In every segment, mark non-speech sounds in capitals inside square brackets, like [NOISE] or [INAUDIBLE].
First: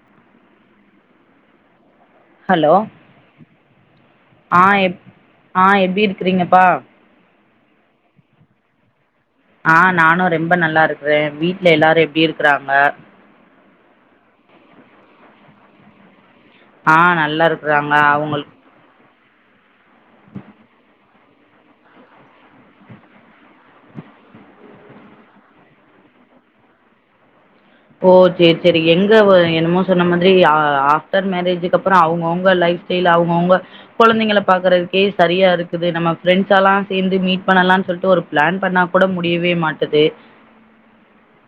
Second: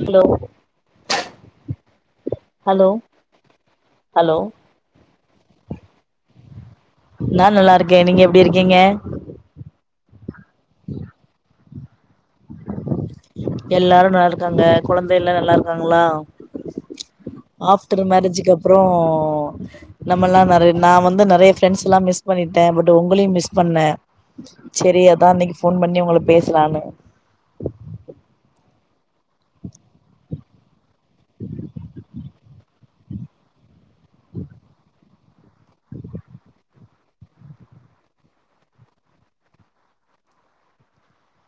Hello hello hello ஆ எ ஆ எப்டி இருக்கிறீங்கப்பா நான நல்லா இருக்கேன் நீங்க எப்டி இருக்கீங்க நானும் ரொம்ப நல்லா இருக்கிறேன் வீட்டுல எல்லாரும் எப்டி இருக் இருக்கறாங்க எல்லாரும் நல்லா இருக்காங்க குழந்தை எல்லாம் நல்லா இருக்காங்களா ஆ நல்லா இருக்குறாங்க அவங்க நம்மல்லாம் நெறைய நான வந்து நெறைய பிரிஎண்ட்ஸ் எல்லாம் மிஸ் பண்ணிட்டேன் பட் உங்களையும் மிஸ் பண்ணேன் செரி அதான் இன்னைக்கு போன் பண்ணி உங்க பேசலான்னு ஓ செரி செரி எங்க என்னமோ சொன்ன மாரி பிடேர் மேரேஜக்கு அப்பறம் அவுங்க அவுங்க லைஃப் ஸ்டைல் அவங்க அவாக கெழந்தைங்கள பாக்குறதுக்கே செரியா இருக்குது நம்ம ப்ரெண்ட்ஸ் எல்லாம் சேர்ந்து மீட் பண்ணலாம்னு சொல்லிட்டு ஒரு பிளான் பண்ணா கூட முடியவே மாட்டது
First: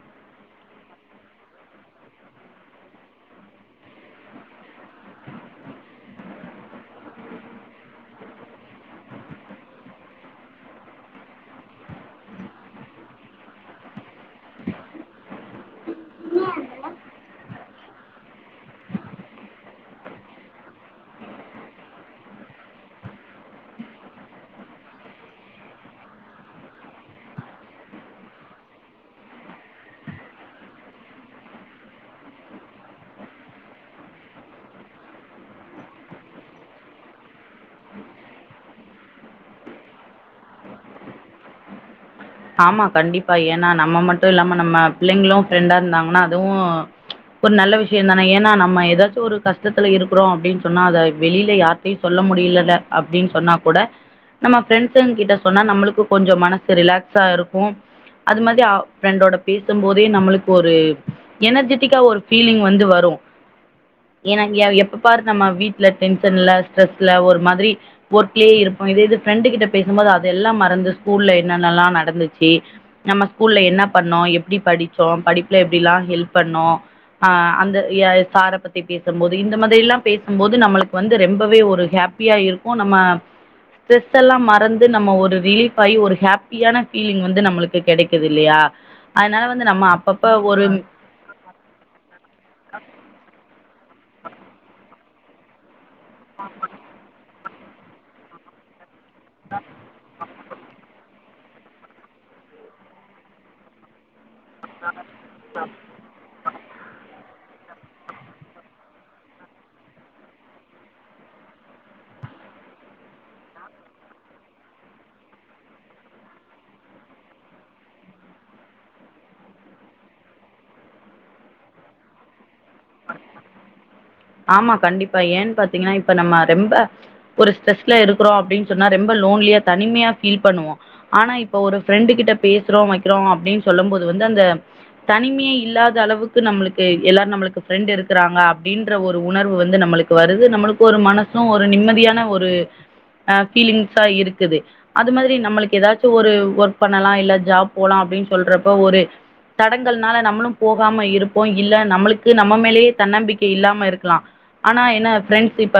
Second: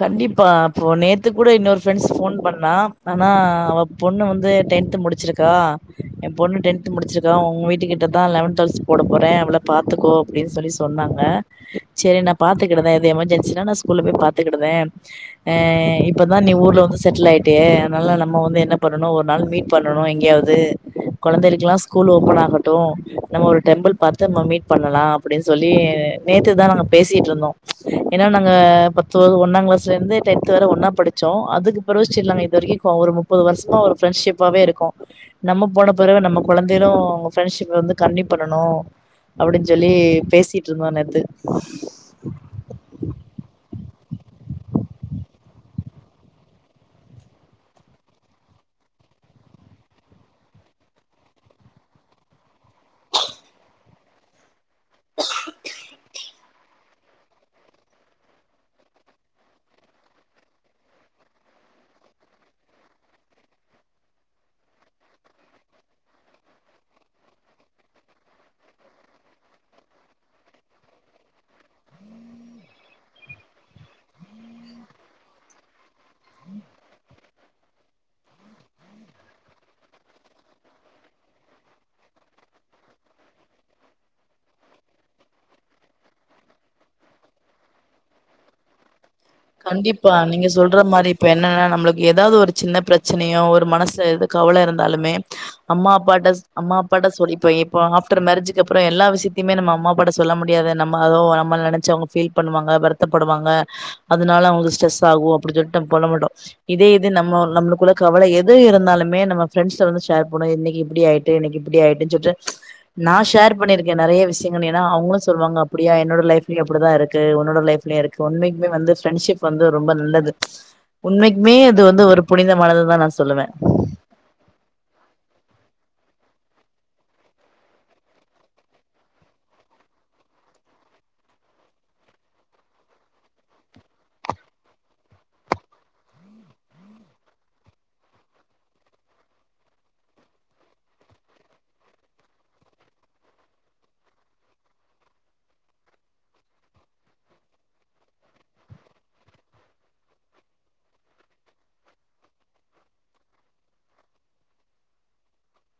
கண்டிப்பா இப்ப நேத்து கூட இன்னொரு ஃப்ரெண்ட்ஸ் போன் பண்ணா ஆனா அவ பொண்ணு வந்து டென்த்து முடிச்சிருக்கா என் பொண்ணு டென்து முடிச்சிருக்கா உங்க வீட்டு கிட்டதான் லெவன்த் டுவெல்த் போட போறேன் அவள பார்த்துக்கோ அப்டின்னு சொல்லி சொன்னாங்க செரி நான் பாத்துக்கிட்டதேன் எது எமர்ஜென்சா நான ஸ்கூல்ல போய் பா பாத்துக்கிட்டதேன் இப்தான் நீ ஊர்ல வந்து செட்டில் ஆயிட்டே அதனால நம்ம வந்து என்ன பண்ணும் ஒரு நாள் மீட் பண்ணனும் எங்கேயாவது கெழந்தைக்கல்லாம் ஸ்கூல் ஓப்பன் ஆகட்டும் நம்ம ஒரு டெம்பிள் பார்த்துட்டு நம்ம மீட் பண்ணலாம் அப்டின்னு சொல்லி நேத்துதான் நாங்க பேசிட்டு இருந்தோம் ஏன்னா நா ஒன்னாம் கிளாஸ்ல இருந்து டென்த் வர ஒன்னா படிச்சோம் அதுக்கு பிறகுச்சரிலாங்க இது வரைக்கும் ஒரு முப்பது வருஷமா ஒரு ஃப்ரெண்ட்ஷிப்பாவே இருக்கும் நம்ம போன பிறகு நம்ம கெழந்தையகளும் அவங்க ஃப்ரெண்ட்ஷிப் வந்து கண்டினியூ பண்ணனும் அப்டின்னு சொல்லி பேசிட்டு இருந்தோ நெத்து ஆமா கண்டிப்பா ஏன்னா நம்ம மட்டும் இல்லாம நம்ம புள்ளைங்களும் ஃப்ரெண்டா இருந்தாங்கன்னா அதுவும் ஒரு நல்ல விஷயம் தானே ஏன்னா நம்ம ஏதாச்சும் ஒரு கஷ்டத்துல இருக்கிறோம் அப்டின்னு சொன்னா அத வெளியில யாரத்தையும் சொல்ல முடியலல அப்டின்னு சொன்னா கூட நம்ம பிரெண்ட்ஸ கிட்ட சொன்னா நம்மளுக்கு கொஞ்சம் மன ரிலாக்ஸ் இருக்கோம் அது மாரி ப்ரெண்டோட பேசும் போதே நம்மளுக்கு ஒரு எனர்ஜெட்டிக்கா ஒரு பீலிங் வந்து வரும் எப்ப பாரு நம்ம வீட்டுல டென்ஷன்ல ஸ்ட்ரெஸ்ல ஒரு மாரி ஒர்க்லயே இருப்போம் இதே இது ஃப்ரெண்டு கிட்ட பேசும்போது அதெல்லாம் மறந்து ஸ்கூல்ல என்ன நல்லா ந்துச்சி நம்ப ஸ்கூல்ல என்ன பணனோம் எப்டி படிச்சோம் படிப்புல எப்டிலாம் ஹெல்ப் போனோம் சார பத்தி பேசும்பது இந்த மாராலாம் பேசும்பது நம்மளுக்கு வந்து ரொம்பவே ஒரு ஹாப்பியா இருக்கும் நம்ம எல்லா மறந்து நம்ம ஸ்ட்ரெஸ் எல்லாம் மறந்து ஒரு ரிலீப் ஆகி ஒரு ஹப்பியான [UNINTELLIGIBLE] லிங் வந்து நம்மளுக்கு கிடைக்குது இல்லையா அதனால வந்து நம்ம கண்டிப்பா அப்பப்ப நீங்க ஒரு சொல்ற ஆமா மாதிரி இப்ப என்னன்னா நம்மளுக்கு ஏதாவது ஒரு சின்ன பிரச்சனையோ ஒரு மனசு தூ கவலை இருந்தா இருந்தாலுமே அம்மா அப்பாட்ட ஸ்-அம்மா அப்பாட்ட சொல்லி இப்ப இப்போ ஆப்டர் மேரேஜுக்கு அப்பறம் எல்லா சி இனிமே நம்ம அம்மா அப்பா கிட்ட சொல்ல முடியாது நம்ம அதோ நம்பல நனைச்சு அவுங்க பீல் பண்ணுவாங்க வருத்தப்படுவாங்க அதனால அவுங்க ஸ்ட்ரெஸ் ஆகும் அப்டின் சொல்லிட்டு நம் போட மாட்டும் இதே இது நம்ம நம்மளுக்குள்ள கவலை எது இருந்தாலுமே நம்ம ப்ரண்டஸ்ல வந்து ஷேர் பண்ணோம் இன்னிக்கு இப்டி ஆயிட்டு இன்னிக்கு இப்படி ஆயிட்டுன்னு சொல்லிட்டு நா ஷேர் பண்ணிருக்கேன் நறைய விஷயங்கள் ஏனா அவுங்களும் சொல்லுவாங்க அப்டியா என்னோட லைப்லயும் அப்டிதான் இருக்கு உன்னோட லைப் இருக்கு உண்மைக்குமே வந்து ப்ரெண்ட்ஷிப் வந்து ரொம்ப நல்லது உண்மைக்குமே அது வந்து ஒரு புனிதமானதுதான்னு நா சொல்லுவே ஆமா கண்டிப்பா ஏன்னு பாத்தீங்கன்னா இப்ப நம்ம ரொம்ப ஒரு ஸ்ட்ரெஸ்ல இருக்கிறோம் அப்பன்னு சொன்னா ரொம்ப லோன்லியா தனிமையா பீல் பண்ணுவோம் ஆனா இப்ப ஒரு ப்ரெண்டு கிட்ட பேசுறோம் வைக்கிறோம் அப்டின்னு சொல்லும் போது வந்து அந்த தனிமையே இல்லாத அளவுக்கு நம்மளுக்கு எல்லாரும் நம்மளுக்கு ப்ரெண்ட் இருக்கறாங்க அப்டின்னு ன்ற ஒரு உணர்வு வந்து நம்மளுக்கு வருது நம்மளுக்கு ஒரு மனசு ஒரு நிம்மதியான ஒரு ஆ ஃபீலிங்ஸா இருக்குது அது மாதிரி நம்மளுக்கு ஏதாச்சு ஒரு ஒர்க் பண்ணலா இல்ல ஜாப் போலா அப்டின்னு சொல்றப்ப ஒரு தடங்கல்னால நம்மளும் போகாம இருப்போ இல்ல நம்மளுக்கு நம்ம மேலேயே தன்னம்பிக்கை இல்லாம ம் இருக்கலாம் ஆனா என்ன ஃப்ரெண்ட்ஸ் இப்ப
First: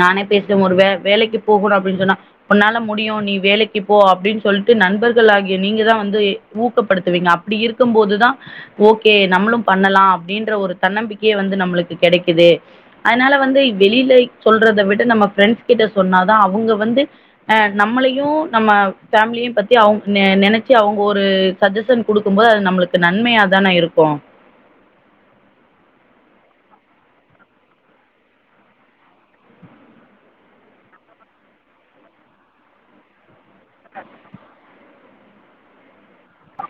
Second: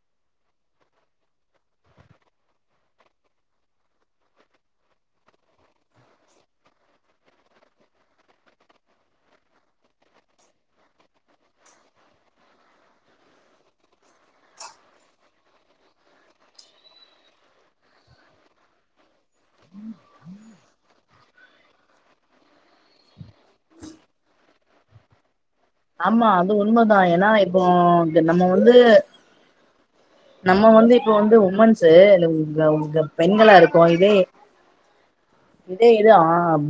நானே பேசறன் ஒரு வே வேலைக்கு போகணும் அப்டின்னு சொன்னா உன்னால முடியும் நீ வேலைக்கு போ அப்டின்னு சொல்லிட்டு நண்பர்கள் ஆகிய நீங்க தான் வந்து ஊக்கப்படுத்துவீங்க அப்படி இருக்கும் போதுதான் ஓகே நம்மளும் பண்ணலாம் அப்டின்ற ஒரு தன்னம்பிக்கையே வந்து நம்மளுக் க்கு கெடைக்குது அதனால வந்து வெளியில சொல்றத விட நம்ம ப்ரெண்ட்ஸ்கிட்ட சொன்னாதா அவுங்க வந்து ஆ நம்மளையூ நம்ம பேமிலியையு பத்தி அவுங்க நெ நெனைச்சு அவங்க ஒரு சஜஷன் குடுக்கும் போது அது நம்மளுக்கு நன்மையாதான இருக்கு ஆமா அது உண்மைதான் ஏனா இப்போ நம்ம வந்து-நம்ம வந்து இப்ப வந்து உமன்ஸ் உங்க-உங்க பெண் ல்லாருக்கும் இதே இதே எது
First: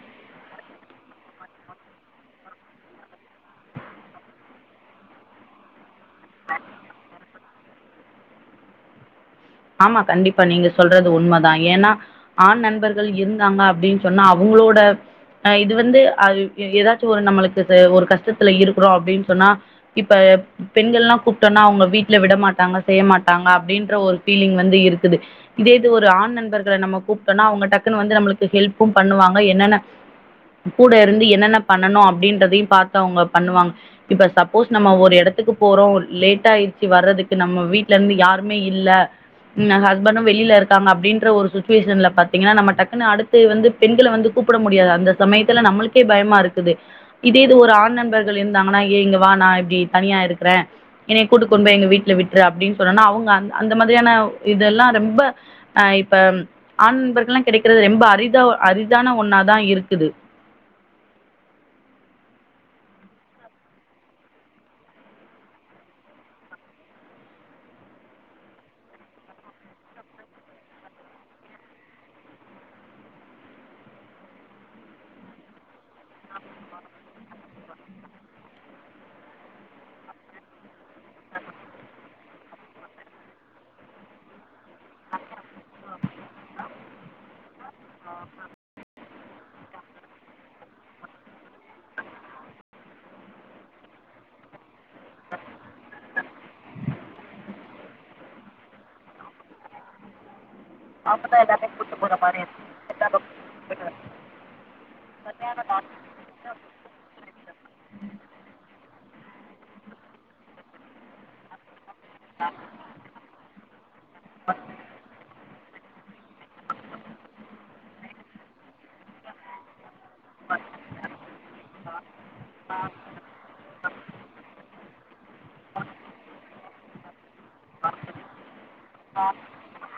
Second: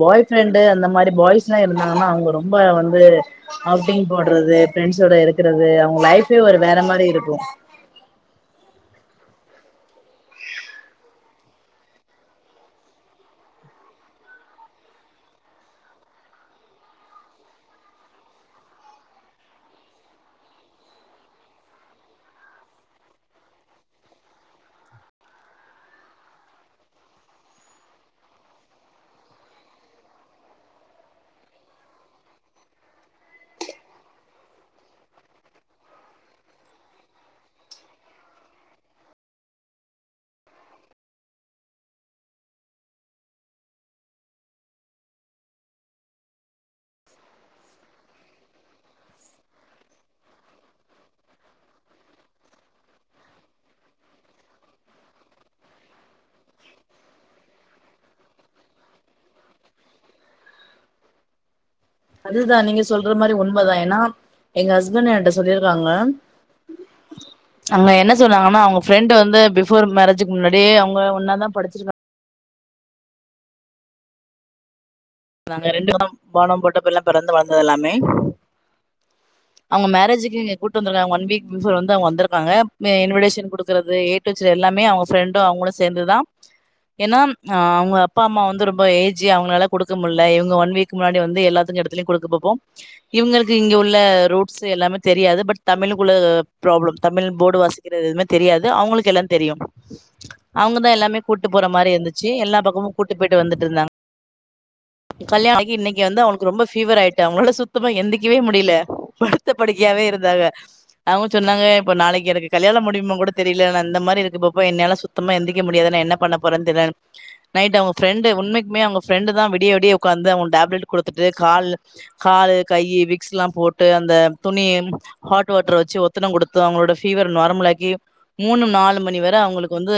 பாய் ப்ரெண்டு அந்த மாதிரி பாய்ஸ் எல்லாம் இருந்தாங்கன்னா அவுங்க ரொம்ப வந்து அவுட்டிங் போடுறது பிரெண்ட்ஸோட இருக்கறது அவுங்க லைஃபே ஒரு வேற மாரி இருக்கும் ஆமா கண்டிப்பா நீங்க சொல்றது உண்மைதான் ஏனா ஆண் நண்பர்கள் இருந்தாங்க அப்டின்னு சொன்னா அவுங்களோட ஹா இது வந்து ஏதாச்சும் ஒரு நம்மளுக்கு ஒரு கஷ்டத்துல இருக்கணோம் அப்டின்னு சொன்னா இப்ப பெண்கள் எல்லாம் கூப்பிட்டோம்னா அவுங்க வீட்டுல விடமாட்டாங்க செய்ய மாட்டாங்க அப்டின்ற ஒரு பீலிங் வந்து இருக்குது இதே இது ஒரு ஆண் நண்பர் நம்ம கூப்பிட்டோம்னா அவுங்க டக்குன்னு வந்து நம்மளுக்கு ஹெல்ப்பும் பண்ணுவாங்க என்னென்ன கூட இருந்து என்னென்ன பண்ணனும் அப்டின்றதையும் பாத்து அவுங்க பண்ணுவாங்க இப்ப சப்போஸ் நம்ம ஒரு இடத்துக்கு போறோம் லேடட்ட ஆயிடுச்சு வர்றதுக்கு நம்ம வீட்ல இருந்து யாருமே இல்ல ஹஸ்பண்டும் வெளில இருக்காங்க அப்டின்ற ஒரு சுச்சுவேஷன்ல பாத்தீங்கன்னா நம்ம டக்குன்னு அத்து வந்து பெண்களை வந்து கூப்பிட முடியாது அந்த சமயத்துல நம்மளுக்கே பயமா இருக்குது இதே இது ஒரு ஆண் நண்பர்கள் இருந்தாங்கன்னா ஏ இங்க வா நா இப்படி தனியா இருக்கிறேன் என் கூட்டுக்கொண்டு போய் எங்க வீட்டுல விட்டுரு அப்டின்னு சொன்னனா அவுங்க அந்த அந்த மாதிரி இத இதெல்லாம் ரொம்ப ஹா இப்ப ஆண் நண்பர்கள்யெல்லாம் கிடைக்கிறது ரொம்ப அரிதா-அரிதான ஒன்னாதான் இருக்குது இதுதான் நீங்க சொல்ற மாதிரி உண்மைதான் ஏனா எங்க ஹஸ்பண்ட் எகிட்ட சொல்லிருக்காங்க அங்க என்ன சொன்னாங்கன்னா அவுங்க ப்ரெண்ட் வந்து பிபோர் மேரேஜக்கு முன்னாடி அவுங்க ஒன்னாதான் படிச்சிருக்காங்க [UNINTELLIGIBLE] பொறந்து வளந்த யெல்லாமே அவுங்க மேரேஜக்கு கூட்டு வந்துருக்காங்க ஒன் வீக் பிபோர் அவுங்க வந்துருக்காங்க இன்விடேஷன் கொடுக்கிறது ஏ டு இசட் எல்லாமே அவுங்க பிரண்டும் அவுங்களும் சேந்துதான் ஏனா அவுங்க அப்பா அம்மா ரொம்ப ஏஜ்ஜூ அவங்களால குடுக் ஏது முடில இவங்க ஒன் வீக் முன்னாடி வந்து எல்லாத்துக்கு இடத்தில கொடுக்கங்க போபோம் இவங்களுக்கு இங்க உள்ள ரூட்ஸ் எல்லாமே தெரியாது பட் தமிழக்குள்ள ப்ராப்ளம் தமிழ் போர்டு வாசிக்கிறது எதுவுமே தெரியாது அவுங்கக்கு எல்லா தெரியும் அவன் அவங் எல்லமே அவங்க தான் கூட்டு போற எல்லாத்தையும் மாரி இருந்துச்சு மாதிரி எல்லா இருக்கு பக்கமும் கூட்டு போயிட்டு வந்துட்டு இருந்தாங்க கல்யாணம் நாளக்கி இன்னகி வந்து அவுங்களுக்கு ரொம்ப பீவர் ஆயிட்டு அவுங்களால சுத்தமா எந்திக்கவே முடியல படுத்த படிக்கயவே இருந்தாங்க அவுங்க சொன்னாங்க இப்ப நாளக்கு எனக்கு கல்யாணம் முடியும கூட தெரியல ந அந்த மாதிரி இருக்கு பாப்ப என்னால சுத்தமா எந்திக்கக்க முடியாதது நா என்ன பண்ண போறேன்னு தெரில நைட் அவுங்க ப்ரெண்டு உண்மைக்குமே அவுங்க ப்ரெண்டு தான் விடிய-விடிய உட்காந்து அவுங்க டேப்லெட் கொடுத்துட்டு கால்-கால் கை விக்ஸ் யெல்லாம் போட்டு அந்த துணி ஹாட் வாட்டர் வச்சு ஒத்தனம் கொடுத்து அவுங்களோட பீவர் நரமலாக்கி மூணு நாலு மணி வர அவுங்களுக்கு வந்து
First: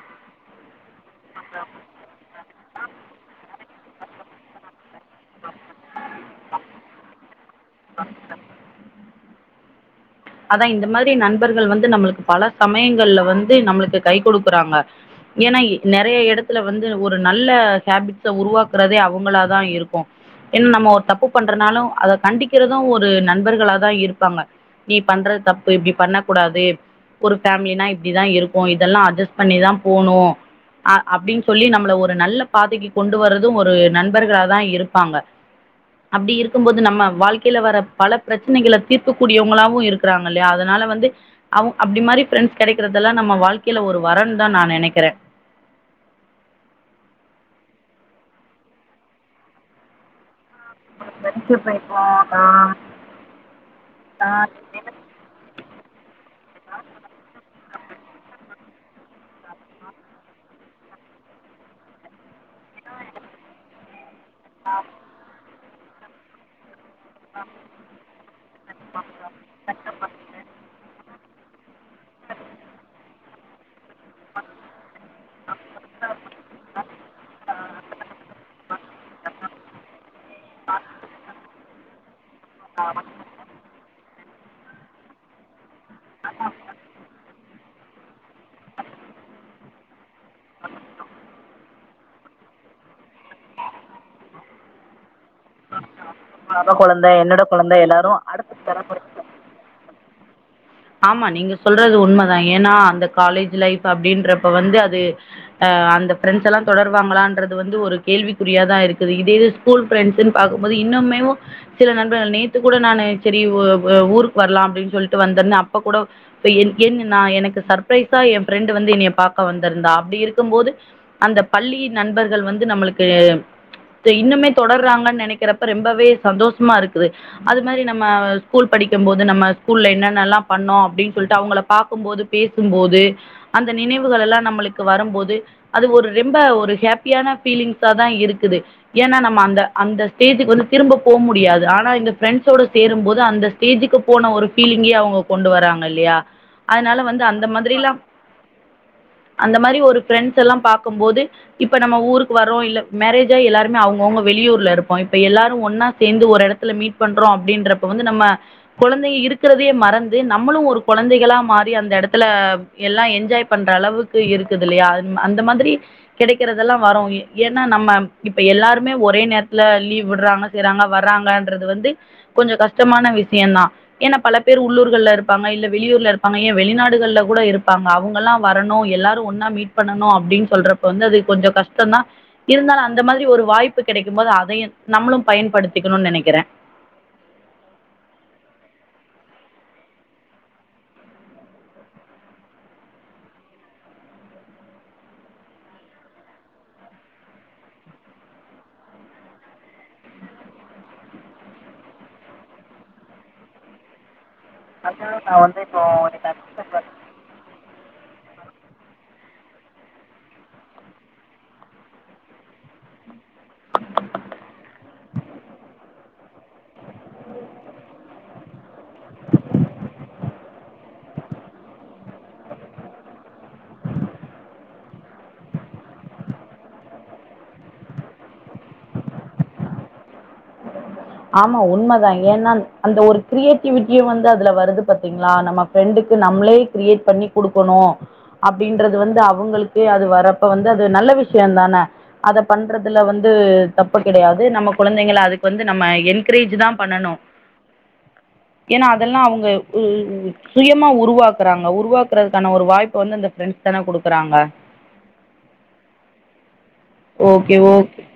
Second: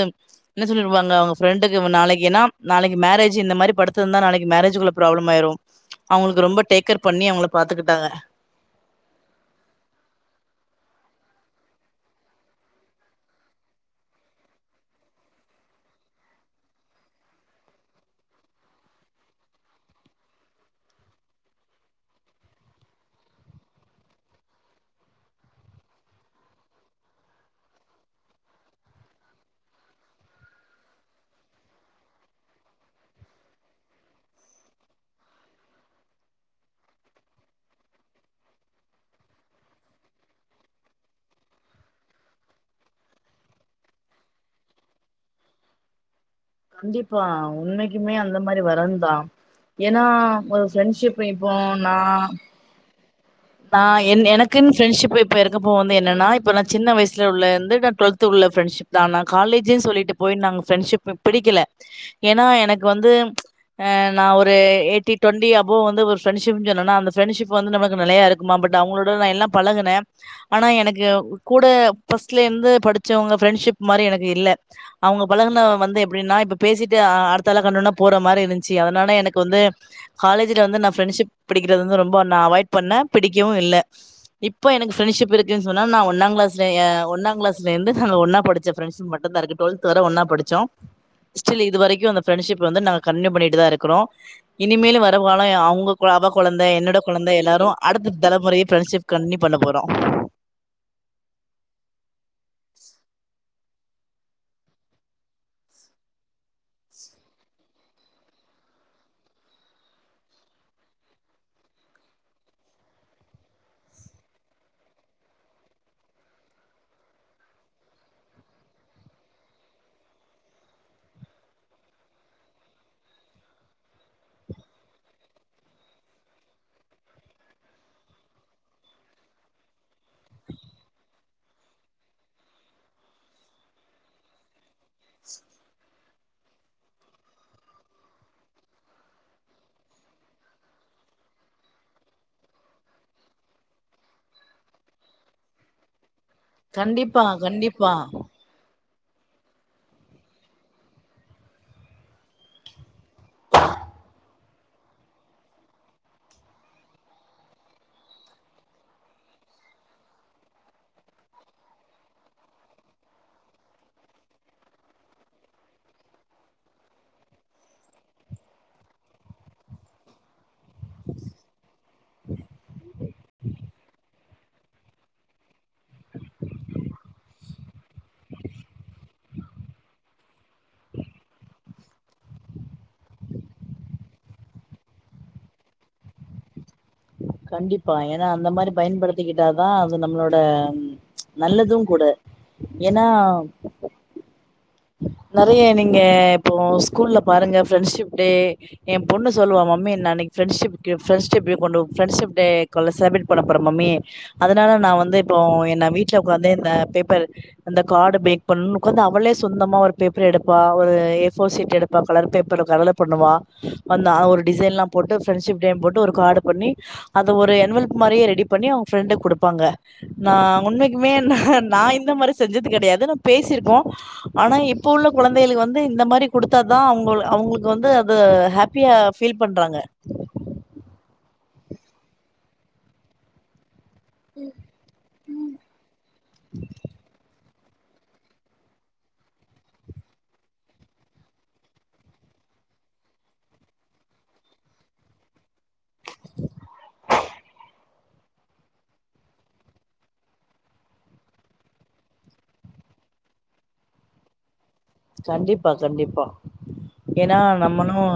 என்ன சொல்லிருவாங்க அவுங்க ப்ரெண்டுக்கு நாளைக்ககின்னா நாளைக்கு மேரேஜ் இந்த மாரி படுத் இருந்த நாளைக்கு மேரேஜுக்குள்ள ப்ராப்ளம் ஆயிரும் அவுங்களுக்கு ரொம்ப டேக்கர் பண்ணி அவுங்கள பாத்துக்கிட்டாங்க அதான் இந்த மாதிரி நண்பர்கள் வந்து நம்மளுக்கு பல சமயங்கள்ல வந்து நம்மளுக்கு கை கொடுக்குறாங்க ஏனா நறைய இடத்துல வந்து ஒரு நல்ல ஹேபிட்ஸ உருவாக்குறதே அவுங்களாதான் இருக்கும் ஏனா நம்ம ஒரு தப்பு பண்றனாலும் அத கண்டிக்கிறதும் ஒரு நண்பர்களாதான் இருப்பாங்க நீ பண்றது தப்பு இப்டி பண்ணக் கூடாது ஒரு ஃபேமிலினா இப்டிதா இருக்கு இதெல்லா அட்ஜஸ்ட் பண்ணிதா போணு அ அப்டின்னு சொல்லி நம்மள ஒரு நல்ல பாதைக்கு கொண்டு வர்றதும் ஒரு நண்பர்களாதா இருப்பாங்க அப்டி இருக்கும் போது நம்ம வாழ்க்கையில வர பல பிரச்சனைகள தீர்க்கக்கூடியவங்களாவு இருக்கிறாங்க இல்லையா அதனால வந்து அவ அப்டி மாதிரி கிடைக்கதெல்லாம் நம்ம வாழ்க்கையில ஒரு வரன் தான் நான் நனைக்கிறேன் கண்டிப்பா உண்மைனைக்குமே அந்த மாதிரி வரந்தான் ஏனா ஒரு ப்ரெண்ட்ஷிப் வைப்போம் ஃப்ரெண்ட்ஷிப் நா இப்போ நான் நான் என எனக்குன்னு ப்ரெண்ட்ஷிப் இப்ப இருக்கப்போ வந்து என்னன்னா இப்ப நான் சின்ன வயசுல உள்ள வந்து ட்வீல்வத் உள்ள ப்ரெண்ட்ஷிப் தான் காலேஜ சொல்லிட்டு போய் நாங்க ப்ரெண்ட்ஷிப் பிடிக்கல ஏன எனக்கு வந்து நான் ஒரு யெய்ட்டி டோண்டி போ வந்து ஒரு ஃரெண்ஷிப் என்னா அந்த பிரண்ஷிப் வந்து நமக்கு நிலய இருக்கு பட் அவங்களோட நான் எல்லாம் பழகுனேன் ஆனா எனக்கு யன் கூட பஸ்ட்ல இருந்து படிச்சவங்க ஃரெண்ட்ஷிப் மாரி எனக்கு இல்ல அவங்க பழகன வந்து எப்படின்னா இப்ப பேசிட்டு அடுத்தாள கண்டடோன போற மாரி இருந்துச்சு அதனால எனக்கு வந்து காலேஜ்ல வந்து நான பிரண்ட்ஷிப் பிடிறது வந்து ரொம்ப நான் அவாய்ட் பண்ண இப்ப இல்ல இப்ப எனக்கு ப்ரன்ஸ்ஷிப் இருக்குன்னு சொன்னா நான ஒன்னா கிளாஸ் யிருந்நது ஹம் ஒன்ன படிச்ச ஃப்ரன்ஸ் மட்டும் தான் இருக்கு டுவல்த் வரை ஒன்னா படிச்சோம் லிஸ்ட்ல இதுவரைக்கும் அந்த ஃப்ரன்ஸ்ஷிப் வந்து நான கன்டினுயூ பன்னிட்டுத இருக்குரோம் இனிமேலும் வரலம் அவங்க அவபா கெழந்தை அவ என்னோட குழந்தை கெழந்தை எல்லாரும் குழந்தை அடுத்த தலைமுறையை ஃப்ரெண்ட்ஷிப் தலைமுறைக்கு கண்டுநியூ பண்ண போறோம் ஆமா நீங்க சொல்றது உண்மைதான் ஏன்னா அந்த காலேஜ் லைஃப் அப்படின்றப்ப வந்து அது அஹ் அந்த பிரெண்ட்ஸ் எல்லாம் தொடர்வாங்களான்து வந்து ஒரு கேள்விக்குறியாதான் இருக்குது இதே இது ஸ்கூல் ப்ரண்ட்ஸ்ன்னு பார்கும்போது இன்னுமே சில நண்பர்கள் நேத்து கூட நான் சரி ஊருக்கு வரலாம் அப்படின்னு சொல்லிட்டு வந்த அபகூட என்ன எனக்கு சர்பரைஸா என் ப்ரெண்ட் வந்து இனைய பார்க்க வந்திருந்தா அப்படி இருக்கும் போது அந்த பள்ளி நண்பர்கள் வந்து நம்மளுக்கு இன்னுமே தொடர்றாங்கன்னு நினைக்கிறப்ப ரொம்பவே சந்தோஷமா இருக்குது அது மாதிரி நம்ம ஸ்கூல் படிக்கும் போது நம்ம ஸ்கூல்ல என்னன்னல்லாம் பண்ணோம் அப்படின்னு சொல்லிட்டு அவங்கள பார்க்கும்போது பேசும்போது அந்த நினைவுகள் எல்லாம் நம்மளுக்கு வரும்போது அது ஒரு ரெம்ப ஒரு ஹாப்பியான பீலிங்ஸ தான் இருக்குது ஏன்னா நம்ம அந்த அந்த ஸ்டேஜுக்கு வந்து திரும்ப போக முடியாது ஆனா எங்க பிரெண்ட்ஸோட சேரும்போது அந்த ஸ்டேஜுக்கு போன ஒரு பீலிங்கே அவங்க கொண்டு வராங்க இல்லயா அதனால வந்து கண்டிப்பா அந்த கண்டிப்பா மாதிரிலாம் அந்த மாதிரி ஒரு பிரெண்ட்ஸ் எல்லாம் பார்க்கும்போது இப்ப நம்ம ஊருக்கு வர்றோம் இல்ல மேரேஜ் அயி எல்லாருே அவங்கவுங்க வெளியூர் ல்ல இருப்போம் இப்ப எல்லாரும் ஒன்னா சேர்ந்து ஒரு இடத்துல மீட் பண்றோம் அப்டின்ற வந்து நம்ம கெழந்தை இருக்கிறதே மறந்து நம்மளும் ஒரு குழந்தைகளா மாறி அந்த இடத்துல எல்லாம் என்ஜாய் பண்ற அளவுக்கு இருக்குது இல்லையா அந்த மாதிரி கிடைக்கறதெல்லாம் வரோம் ஏன்னா நம்ம இப்ப எல்லாருமே ஒரே நேரத்துல லீவ் விடுறாங்க செய்றாங்க வறங்கன்றது வந்து கொஞ்சம் கஷ்டமான விஷயம் தான் ஏன்னா பல பேர் உள்ளூருக்கு ல்ல இருப்பாங்க இல்ல வெளியூர்ல இருப்பாங்க ஏ வெளிநாடுல கூட இருப்பாங்க அவங்க எல்லாம் வரணும் எல்லாரும் ஒன்னா மீட் பண்ணணும் அப்டின்னு சொல்றப்ப வந்து அது கொஞ்சம் கஷ்டம தான் இருந்தாலும் அந்த மாரி ஒரு வாய்ப்பு கெடைக்கும் போது அதையும் நம்மளும் பயன்படுத்திக்கணும்னு நினைக்கிறேன் கண்டிப்பா ஏன்னா அந்த மாரி பயன்படுத்திக்கிட்டாதான் அது நம்மளோட ம் ச் நல்லதும் கூட ஏன்னா நிறைய நீங்க இப்போ ஸ்கூல்ல பாருங்க ஃப்ரெண்ட்ஷிப் டே என் பொண்ணு சொல்லுவா மம்மி நான்னைக்கு ப்ரெண்ட்ஷிப்கு ப்ரெண்ட்ஷிப் கொண்டு ரெண்ட்ஷிப் டே கொள்ள செலப்ரேட் பண்ண போறேன் மம்மி அதனால நான் அதா வந்து நா இப்போ என்ன ஒரு வீட்டுல உட்காந்து இந்த கன்சல்ட் பேப்பர் இந்த காடு பேக் பண்ணு உக்காந்து அவளே சொந்த ஒரு பேப்பர் எடுப்பா ஒரு ஏர்போசீட் எடுப்பா கலர் பேப்பர் கரல பண்ணுவா அந்த ஒரு டிசைன் எல்லாம் போட்டு ப்ரண்ட்ஷிப் டே போட்டு ஒரு கார்டு பண்ணி அத ஒரு அவெல்ப் மாரிரே ரெடி பண்ணி அவங்க ஃப்ரெண்ட குடுப்பாங்க நான உண்மக்குமே ஹம் நான் இந்த மாதரி செஞ்சது கெடையாது ந பேசிருக்கோம் ஆனா இப்ப உள்ள குழந்தைகளுக்கு வந்து இந்த மாதிரி குடுத்தாதான் அவங்க அவங்களுக்கு வந்து அது ஹாப்பியா ஃபீல் பண்றாங்க ஆமா உண்மதான் ஏன்னா அந்த ஒரு கிரியேட்டிவிட்டி இயன் வந்துதுல வருது பாத்தீங்களா நம்ம ஃப்ரெண்டுக்கு நம்மளே கிரியேட் பண்ணி கொடுக்கணும் அப்படின்றது வந்து அவங்களுக்கு அது வரப்ப வந்து அது நல்ல விஷயம் தானே அத பண்றதுல வந்து தப்பு கிடையாது நம்ம குழந்தைங்க அதுக்கு வந்து நம்ம என்கரேஜ் தான் பண்ணனும் ஏன்னா அதெல்லாம் அவங்க சுயமா உருவாக்குறாங்க உருவாக்குறதுக்கான ஒரு வாய்ப்ப வந்து அந்த ஃப்ரெண்ட்ஸ் தானே கொடுக்குறாங்க கண்டிப்பா கண்டிப்பா ஏன்னா ஓகே, ஓகே. நம்மளும்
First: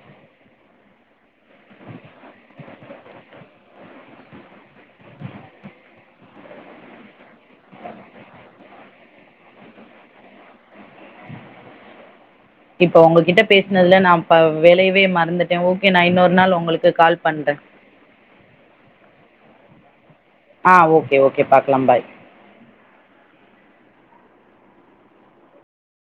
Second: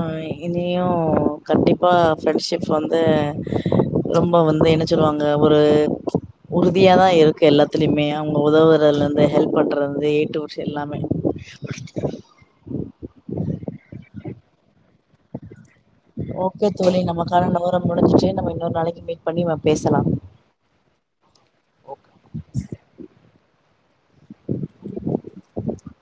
இனி யும் கண்டிப்பா ரெண்ட்ஷிப் வந்து ரொம்ப வந்து என்ன சொல்லுவாங்க ஒரு உறுதியாதான் இருக்கு எல்லாத்துலயுமே அவங்க உதவுறல்ல ஹெல்ப் பண்றதுந்து டியூப்ஸ் எல்லாமே [UNINTELLIGIBLE] இப்ப உங்ககிட்ட பேசினதுல நான் வேளையவே மறந்துட்டேன் ஓ ஓகே தோழி நமக்கான நேரம் முடிஞ்சுச்சே நம்மன்னரு நாளக்கு மீட் பண்ணி பேசலாம் ஆஹ் ஓகே ஓகே பாக்கலாம் பாய்